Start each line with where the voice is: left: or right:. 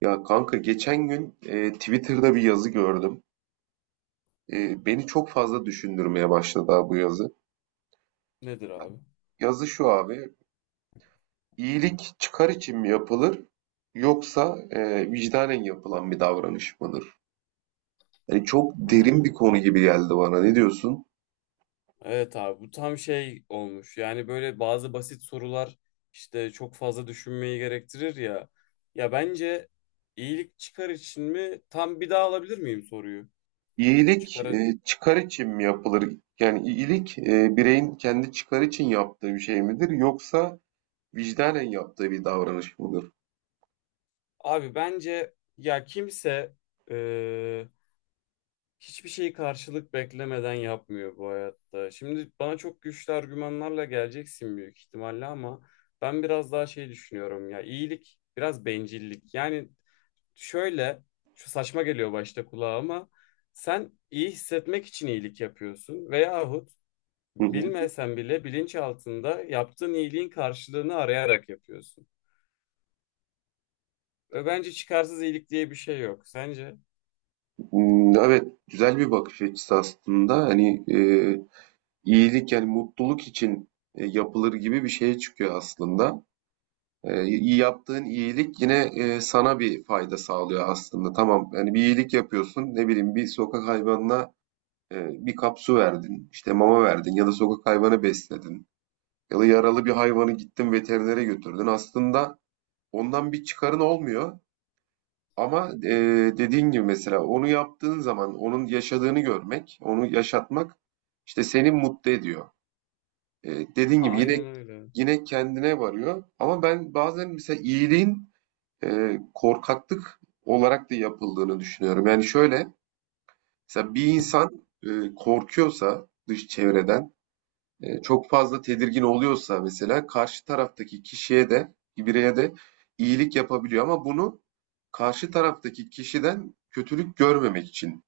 right: Ya kanka geçen gün Twitter'da bir yazı gördüm. Beni çok fazla düşündürmeye başladı ha bu yazı.
left: Nedir abi?
right: Yazı şu abi, iyilik çıkar için mi yapılır yoksa vicdanen yapılan bir davranış mıdır? Yani çok
left: Ha,
right: derin bir konu gibi geldi bana. Ne diyorsun?
left: Evet abi bu tam şey olmuş. Yani böyle bazı basit sorular işte çok fazla düşünmeyi gerektirir ya. Ya bence iyilik çıkar için mi? Tam bir daha alabilir miyim soruyu?
right: İyilik
left: Çıkar.
right: çıkar için mi yapılır? Yani iyilik bireyin kendi çıkar için yaptığı bir şey midir yoksa vicdanen yaptığı bir davranış mıdır?
left: Abi bence ya kimse e, hiçbir şeyi karşılık beklemeden yapmıyor bu hayatta. Şimdi bana çok güçlü argümanlarla geleceksin büyük ihtimalle ama ben biraz daha şey düşünüyorum ya. İyilik biraz bencillik. Yani, şöyle, şu saçma geliyor başta kulağa ama sen iyi hissetmek için iyilik yapıyorsun veyahut bilmesen bile bilinçaltında yaptığın iyiliğin karşılığını arayarak yapıyorsun. Ve bence çıkarsız iyilik diye bir şey yok. Sence?
right: Hmm, evet, güzel bir bakış açısı aslında. Hani iyilik yani mutluluk için yapılır gibi bir şeye çıkıyor aslında. İyi yaptığın iyilik yine sana bir fayda sağlıyor aslında. Tamam, yani bir iyilik yapıyorsun. Ne bileyim bir sokak hayvanına bir kap su verdin, işte mama verdin ya da sokak hayvanı besledin ya da yaralı bir hayvanı gittin veterinere götürdün. Aslında ondan bir çıkarın olmuyor. Ama dediğin gibi mesela onu yaptığın zaman onun yaşadığını görmek, onu yaşatmak işte seni mutlu ediyor. Dediğin gibi yine
left: Aynen öyle.
right: yine kendine varıyor. Ama ben bazen mesela iyiliğin korkaklık olarak da yapıldığını düşünüyorum. Yani şöyle mesela bir insan korkuyorsa dış çevreden çok fazla tedirgin oluyorsa mesela karşı taraftaki kişiye de bireye de iyilik yapabiliyor ama bunu karşı taraftaki kişiden kötülük görmemek için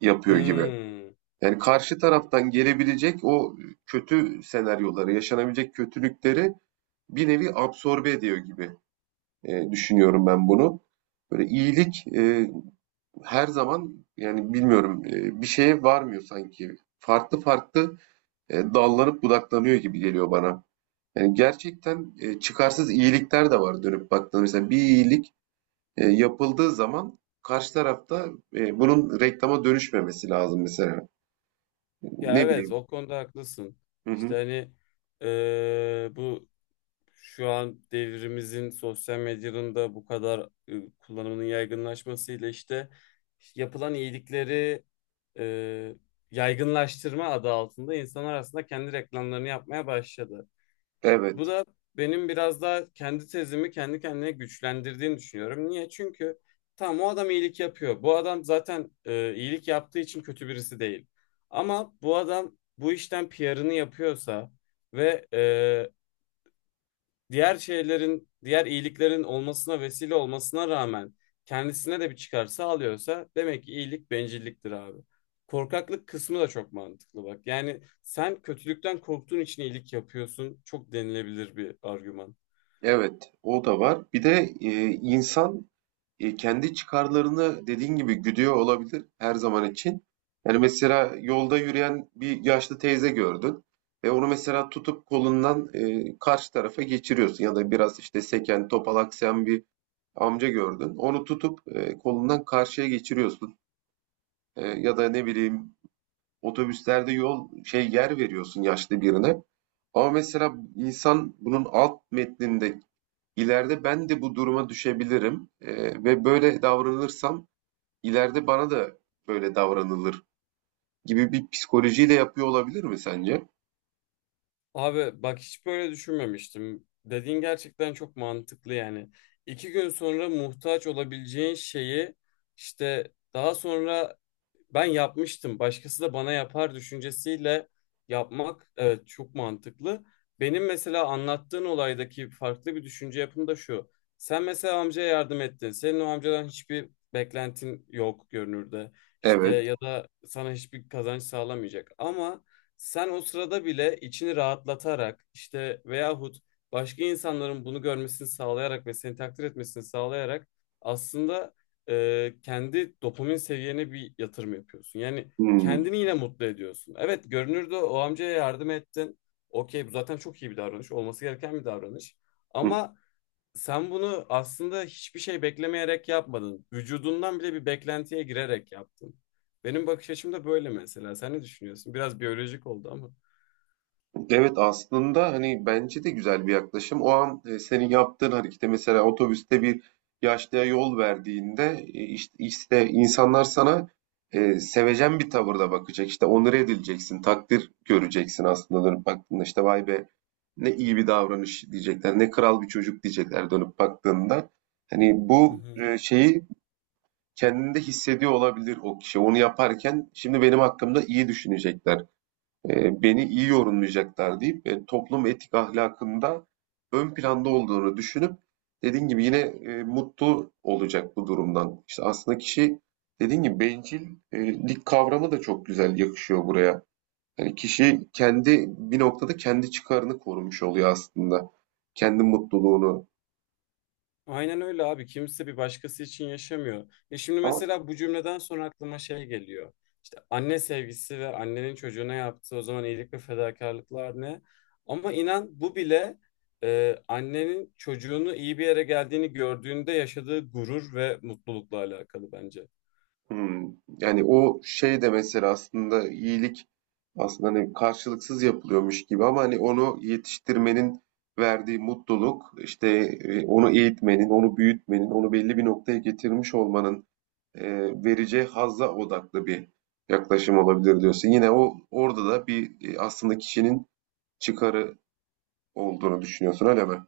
right: yapıyor gibi.
left: Hmm.
right: Yani karşı taraftan gelebilecek o kötü senaryoları, yaşanabilecek kötülükleri bir nevi absorbe ediyor gibi düşünüyorum ben bunu. Böyle iyilik her zaman yani bilmiyorum bir şeye varmıyor sanki. Farklı farklı dallanıp budaklanıyor gibi geliyor bana. Yani gerçekten çıkarsız iyilikler de var dönüp baktığında. Mesela bir iyilik yapıldığı zaman karşı tarafta bunun reklama dönüşmemesi lazım mesela.
left: Ya
right: Ne
left: evet,
right: bileyim.
left: o konuda haklısın.
right: Hı
left: İşte
right: hı.
left: hani bu şu an devrimizin sosyal medyanın da bu kadar kullanımının yaygınlaşmasıyla işte yapılan iyilikleri e, yaygınlaştırma adı altında insanlar aslında kendi reklamlarını yapmaya başladı. Bu
right: Evet.
left: da benim biraz daha kendi tezimi kendi kendine güçlendirdiğini düşünüyorum. Niye? Çünkü tam o adam iyilik yapıyor. Bu adam zaten iyilik yaptığı için kötü birisi değil. Ama bu adam bu işten PR'ını yapıyorsa ve diğer şeylerin, diğer iyiliklerin olmasına vesile olmasına rağmen kendisine de bir çıkar sağlıyorsa demek ki iyilik bencilliktir abi. Korkaklık kısmı da çok mantıklı bak. Yani sen kötülükten korktuğun için iyilik yapıyorsun. Çok denilebilir bir argüman.
right: Evet, o da var. Bir de insan kendi çıkarlarını dediğin gibi güdüyor olabilir her zaman için. Yani mesela yolda yürüyen bir yaşlı teyze gördün. Ve onu mesela tutup kolundan karşı tarafa geçiriyorsun. Ya da biraz işte seken, topalaksayan bir amca gördün. Onu tutup kolundan karşıya geçiriyorsun. Ya da ne bileyim otobüslerde yol şey yer veriyorsun yaşlı birine. Ama mesela insan bunun alt metninde ileride ben de bu duruma düşebilirim ve böyle davranırsam ileride bana da böyle davranılır gibi bir psikolojiyle yapıyor olabilir mi sence?
left: Abi bak hiç böyle düşünmemiştim. Dediğin gerçekten çok mantıklı yani. İki gün sonra muhtaç olabileceğin şeyi işte daha sonra ben yapmıştım. Başkası da bana yapar düşüncesiyle yapmak evet çok mantıklı. Benim mesela anlattığın olaydaki farklı bir düşünce yapım da şu. Sen mesela amcaya yardım ettin. Senin o amcadan hiçbir beklentin yok görünürde. İşte
right: Evet.
left: ya da sana hiçbir kazanç sağlamayacak. Ama sen o sırada bile içini rahatlatarak işte veyahut başka insanların bunu görmesini sağlayarak ve seni takdir etmesini sağlayarak aslında kendi dopamin seviyene bir yatırım yapıyorsun. Yani
right: Hmm.
left: kendini yine mutlu ediyorsun. Evet görünürde o amcaya yardım ettin. Okey bu zaten çok iyi bir davranış. Olması gereken bir davranış. Ama sen bunu aslında hiçbir şey beklemeyerek yapmadın. Vücudundan bile bir beklentiye girerek yaptın. Benim bakış açım da böyle mesela. Sen ne düşünüyorsun? Biraz biyolojik oldu ama.
right: Evet, aslında hani bence de güzel bir yaklaşım. O an senin yaptığın harekete mesela otobüste bir yaşlıya yol verdiğinde işte insanlar sana sevecen bir tavırda bakacak. İşte onore edileceksin, takdir göreceksin aslında dönüp baktığında. İşte vay be ne iyi bir davranış diyecekler, ne kral bir çocuk diyecekler dönüp baktığında. Hani
left: Hı
right: bu
left: hı.
right: şeyi kendinde hissediyor olabilir o kişi. Onu yaparken şimdi benim hakkımda iyi düşünecekler beni iyi yorumlayacaklar deyip toplum etik ahlakında ön planda olduğunu düşünüp dediğin gibi yine mutlu olacak bu durumdan. İşte aslında kişi dediğin gibi bencillik kavramı da çok güzel yakışıyor buraya. Yani kişi kendi bir noktada kendi çıkarını korumuş oluyor aslında. Kendi mutluluğunu.
left: Aynen öyle abi. Kimse bir başkası için yaşamıyor. Ya şimdi
right: Ama
left: mesela bu cümleden sonra aklıma şey geliyor. İşte anne sevgisi ve annenin çocuğuna yaptığı o zaman iyilik ve fedakarlıklar ne? Ama inan bu bile annenin çocuğunu iyi bir yere geldiğini gördüğünde yaşadığı gurur ve mutlulukla alakalı bence.
right: hmm. Yani o şey de mesela aslında iyilik aslında hani karşılıksız yapılıyormuş gibi ama hani onu yetiştirmenin verdiği mutluluk işte onu eğitmenin, onu büyütmenin, onu belli bir noktaya getirmiş olmanın e, vereceği hazza odaklı bir yaklaşım olabilir diyorsun. Yine o orada da bir aslında kişinin çıkarı olduğunu düşünüyorsun öyle mi?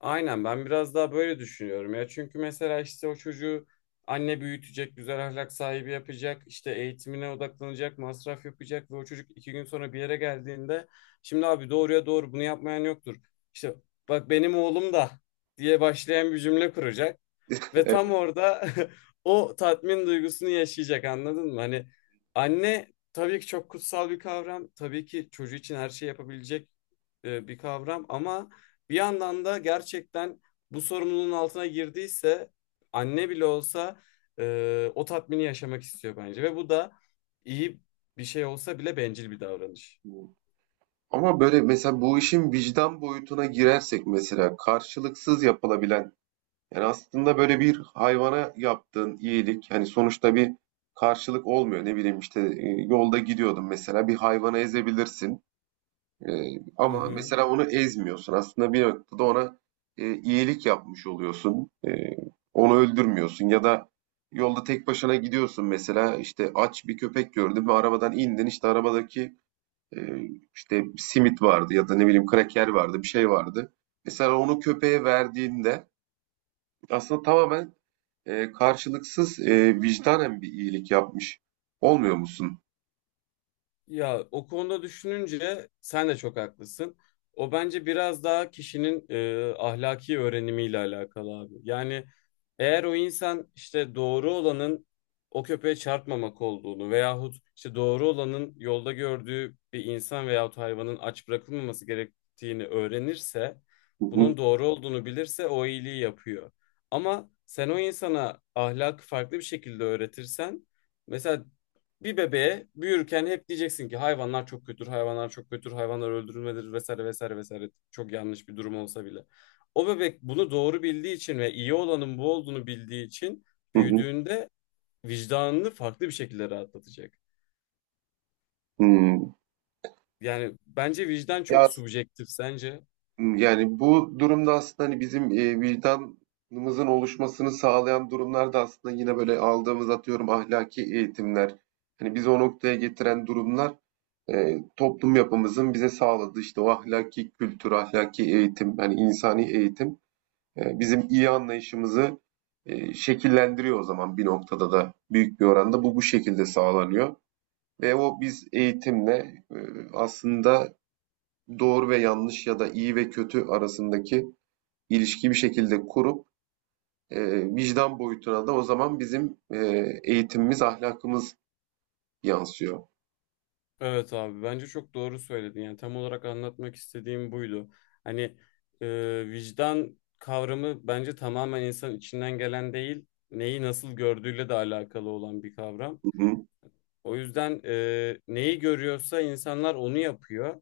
left: Aynen ben biraz daha böyle düşünüyorum ya. Çünkü mesela işte o çocuğu anne büyütecek, güzel ahlak sahibi yapacak, işte eğitimine odaklanacak, masraf yapacak ve o çocuk iki gün sonra bir yere geldiğinde şimdi abi doğruya doğru bunu yapmayan yoktur. İşte bak benim oğlum da diye başlayan bir cümle kuracak ve tam
right: Evet.
left: orada o tatmin duygusunu yaşayacak anladın mı? Hani anne tabii ki çok kutsal bir kavram, tabii ki çocuğu için her şeyi yapabilecek bir kavram ama bir yandan da gerçekten bu sorumluluğun altına girdiyse anne bile olsa o tatmini yaşamak istiyor bence. Ve bu da iyi bir şey olsa bile bencil bir davranış.
right: Ama böyle mesela bu işin vicdan boyutuna girersek mesela karşılıksız yapılabilen yani aslında böyle bir hayvana yaptığın iyilik hani sonuçta bir karşılık olmuyor. Ne bileyim işte yolda gidiyordun mesela bir hayvana ezebilirsin. E,
left: Hı
right: Ama
left: hı.
right: mesela onu ezmiyorsun. Aslında bir noktada ona iyilik yapmış oluyorsun. Onu öldürmüyorsun ya da yolda tek başına gidiyorsun mesela işte aç bir köpek gördün ve arabadan indin işte arabadaki e, işte simit vardı ya da ne bileyim kraker vardı bir şey vardı. Mesela onu köpeğe verdiğinde aslında tamamen karşılıksız vicdanen bir iyilik yapmış. Olmuyor musun?
left: Ya o konuda düşününce sen de çok haklısın. O bence biraz daha kişinin ahlaki öğrenimiyle alakalı abi. Yani eğer o insan işte doğru olanın o köpeğe çarpmamak olduğunu veyahut işte doğru olanın yolda gördüğü bir insan veyahut hayvanın aç bırakılmaması gerektiğini öğrenirse,
right: Hı hı,
left: bunun doğru olduğunu bilirse o iyiliği yapıyor. Ama sen o insana ahlakı farklı bir şekilde öğretirsen mesela bir bebeğe büyürken hep diyeceksin ki hayvanlar çok kötüdür, hayvanlar çok kötüdür, hayvanlar öldürülmedir vesaire vesaire vesaire. Çok yanlış bir durum olsa bile. O bebek bunu doğru bildiği için ve iyi olanın bu olduğunu bildiği için
right: hı hı,
left: büyüdüğünde vicdanını farklı bir şekilde rahatlatacak.
right: hı.
left: Yani bence vicdan
right: Ya
left: çok subjektif sence.
right: yani bu durumda aslında hani bizim vicdanımızın oluşmasını sağlayan durumlar da aslında yine böyle aldığımız atıyorum ahlaki eğitimler. Hani bizi o noktaya getiren durumlar toplum yapımızın bize sağladığı işte o ahlaki kültür, ahlaki eğitim, yani insani eğitim. Bizim iyi anlayışımızı şekillendiriyor o zaman bir noktada da büyük bir oranda bu şekilde sağlanıyor. Ve o biz eğitimle aslında doğru ve yanlış ya da iyi ve kötü arasındaki ilişkiyi bir şekilde kurup e, vicdan boyutuna da o zaman bizim eğitimimiz, ahlakımız yansıyor.
left: Evet abi bence çok doğru söyledin. Yani tam olarak anlatmak istediğim buydu. Hani vicdan kavramı bence tamamen insan içinden gelen değil, neyi nasıl gördüğüyle de alakalı olan bir kavram.
right: Hı hı.
left: O yüzden neyi görüyorsa insanlar onu yapıyor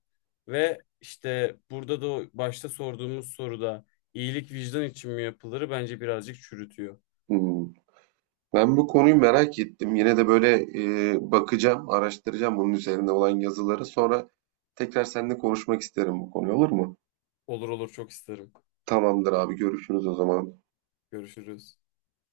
left: ve işte burada da o başta sorduğumuz soruda iyilik vicdan için mi yapılır bence birazcık çürütüyor.
right: Hı. Ben bu konuyu merak ettim. Yine de böyle bakacağım, araştıracağım bunun üzerine olan yazıları. Sonra tekrar seninle konuşmak isterim bu konuyu, olur mu?
left: Olur olur çok isterim.
right: Tamamdır abi, görüşürüz o zaman.
left: Görüşürüz.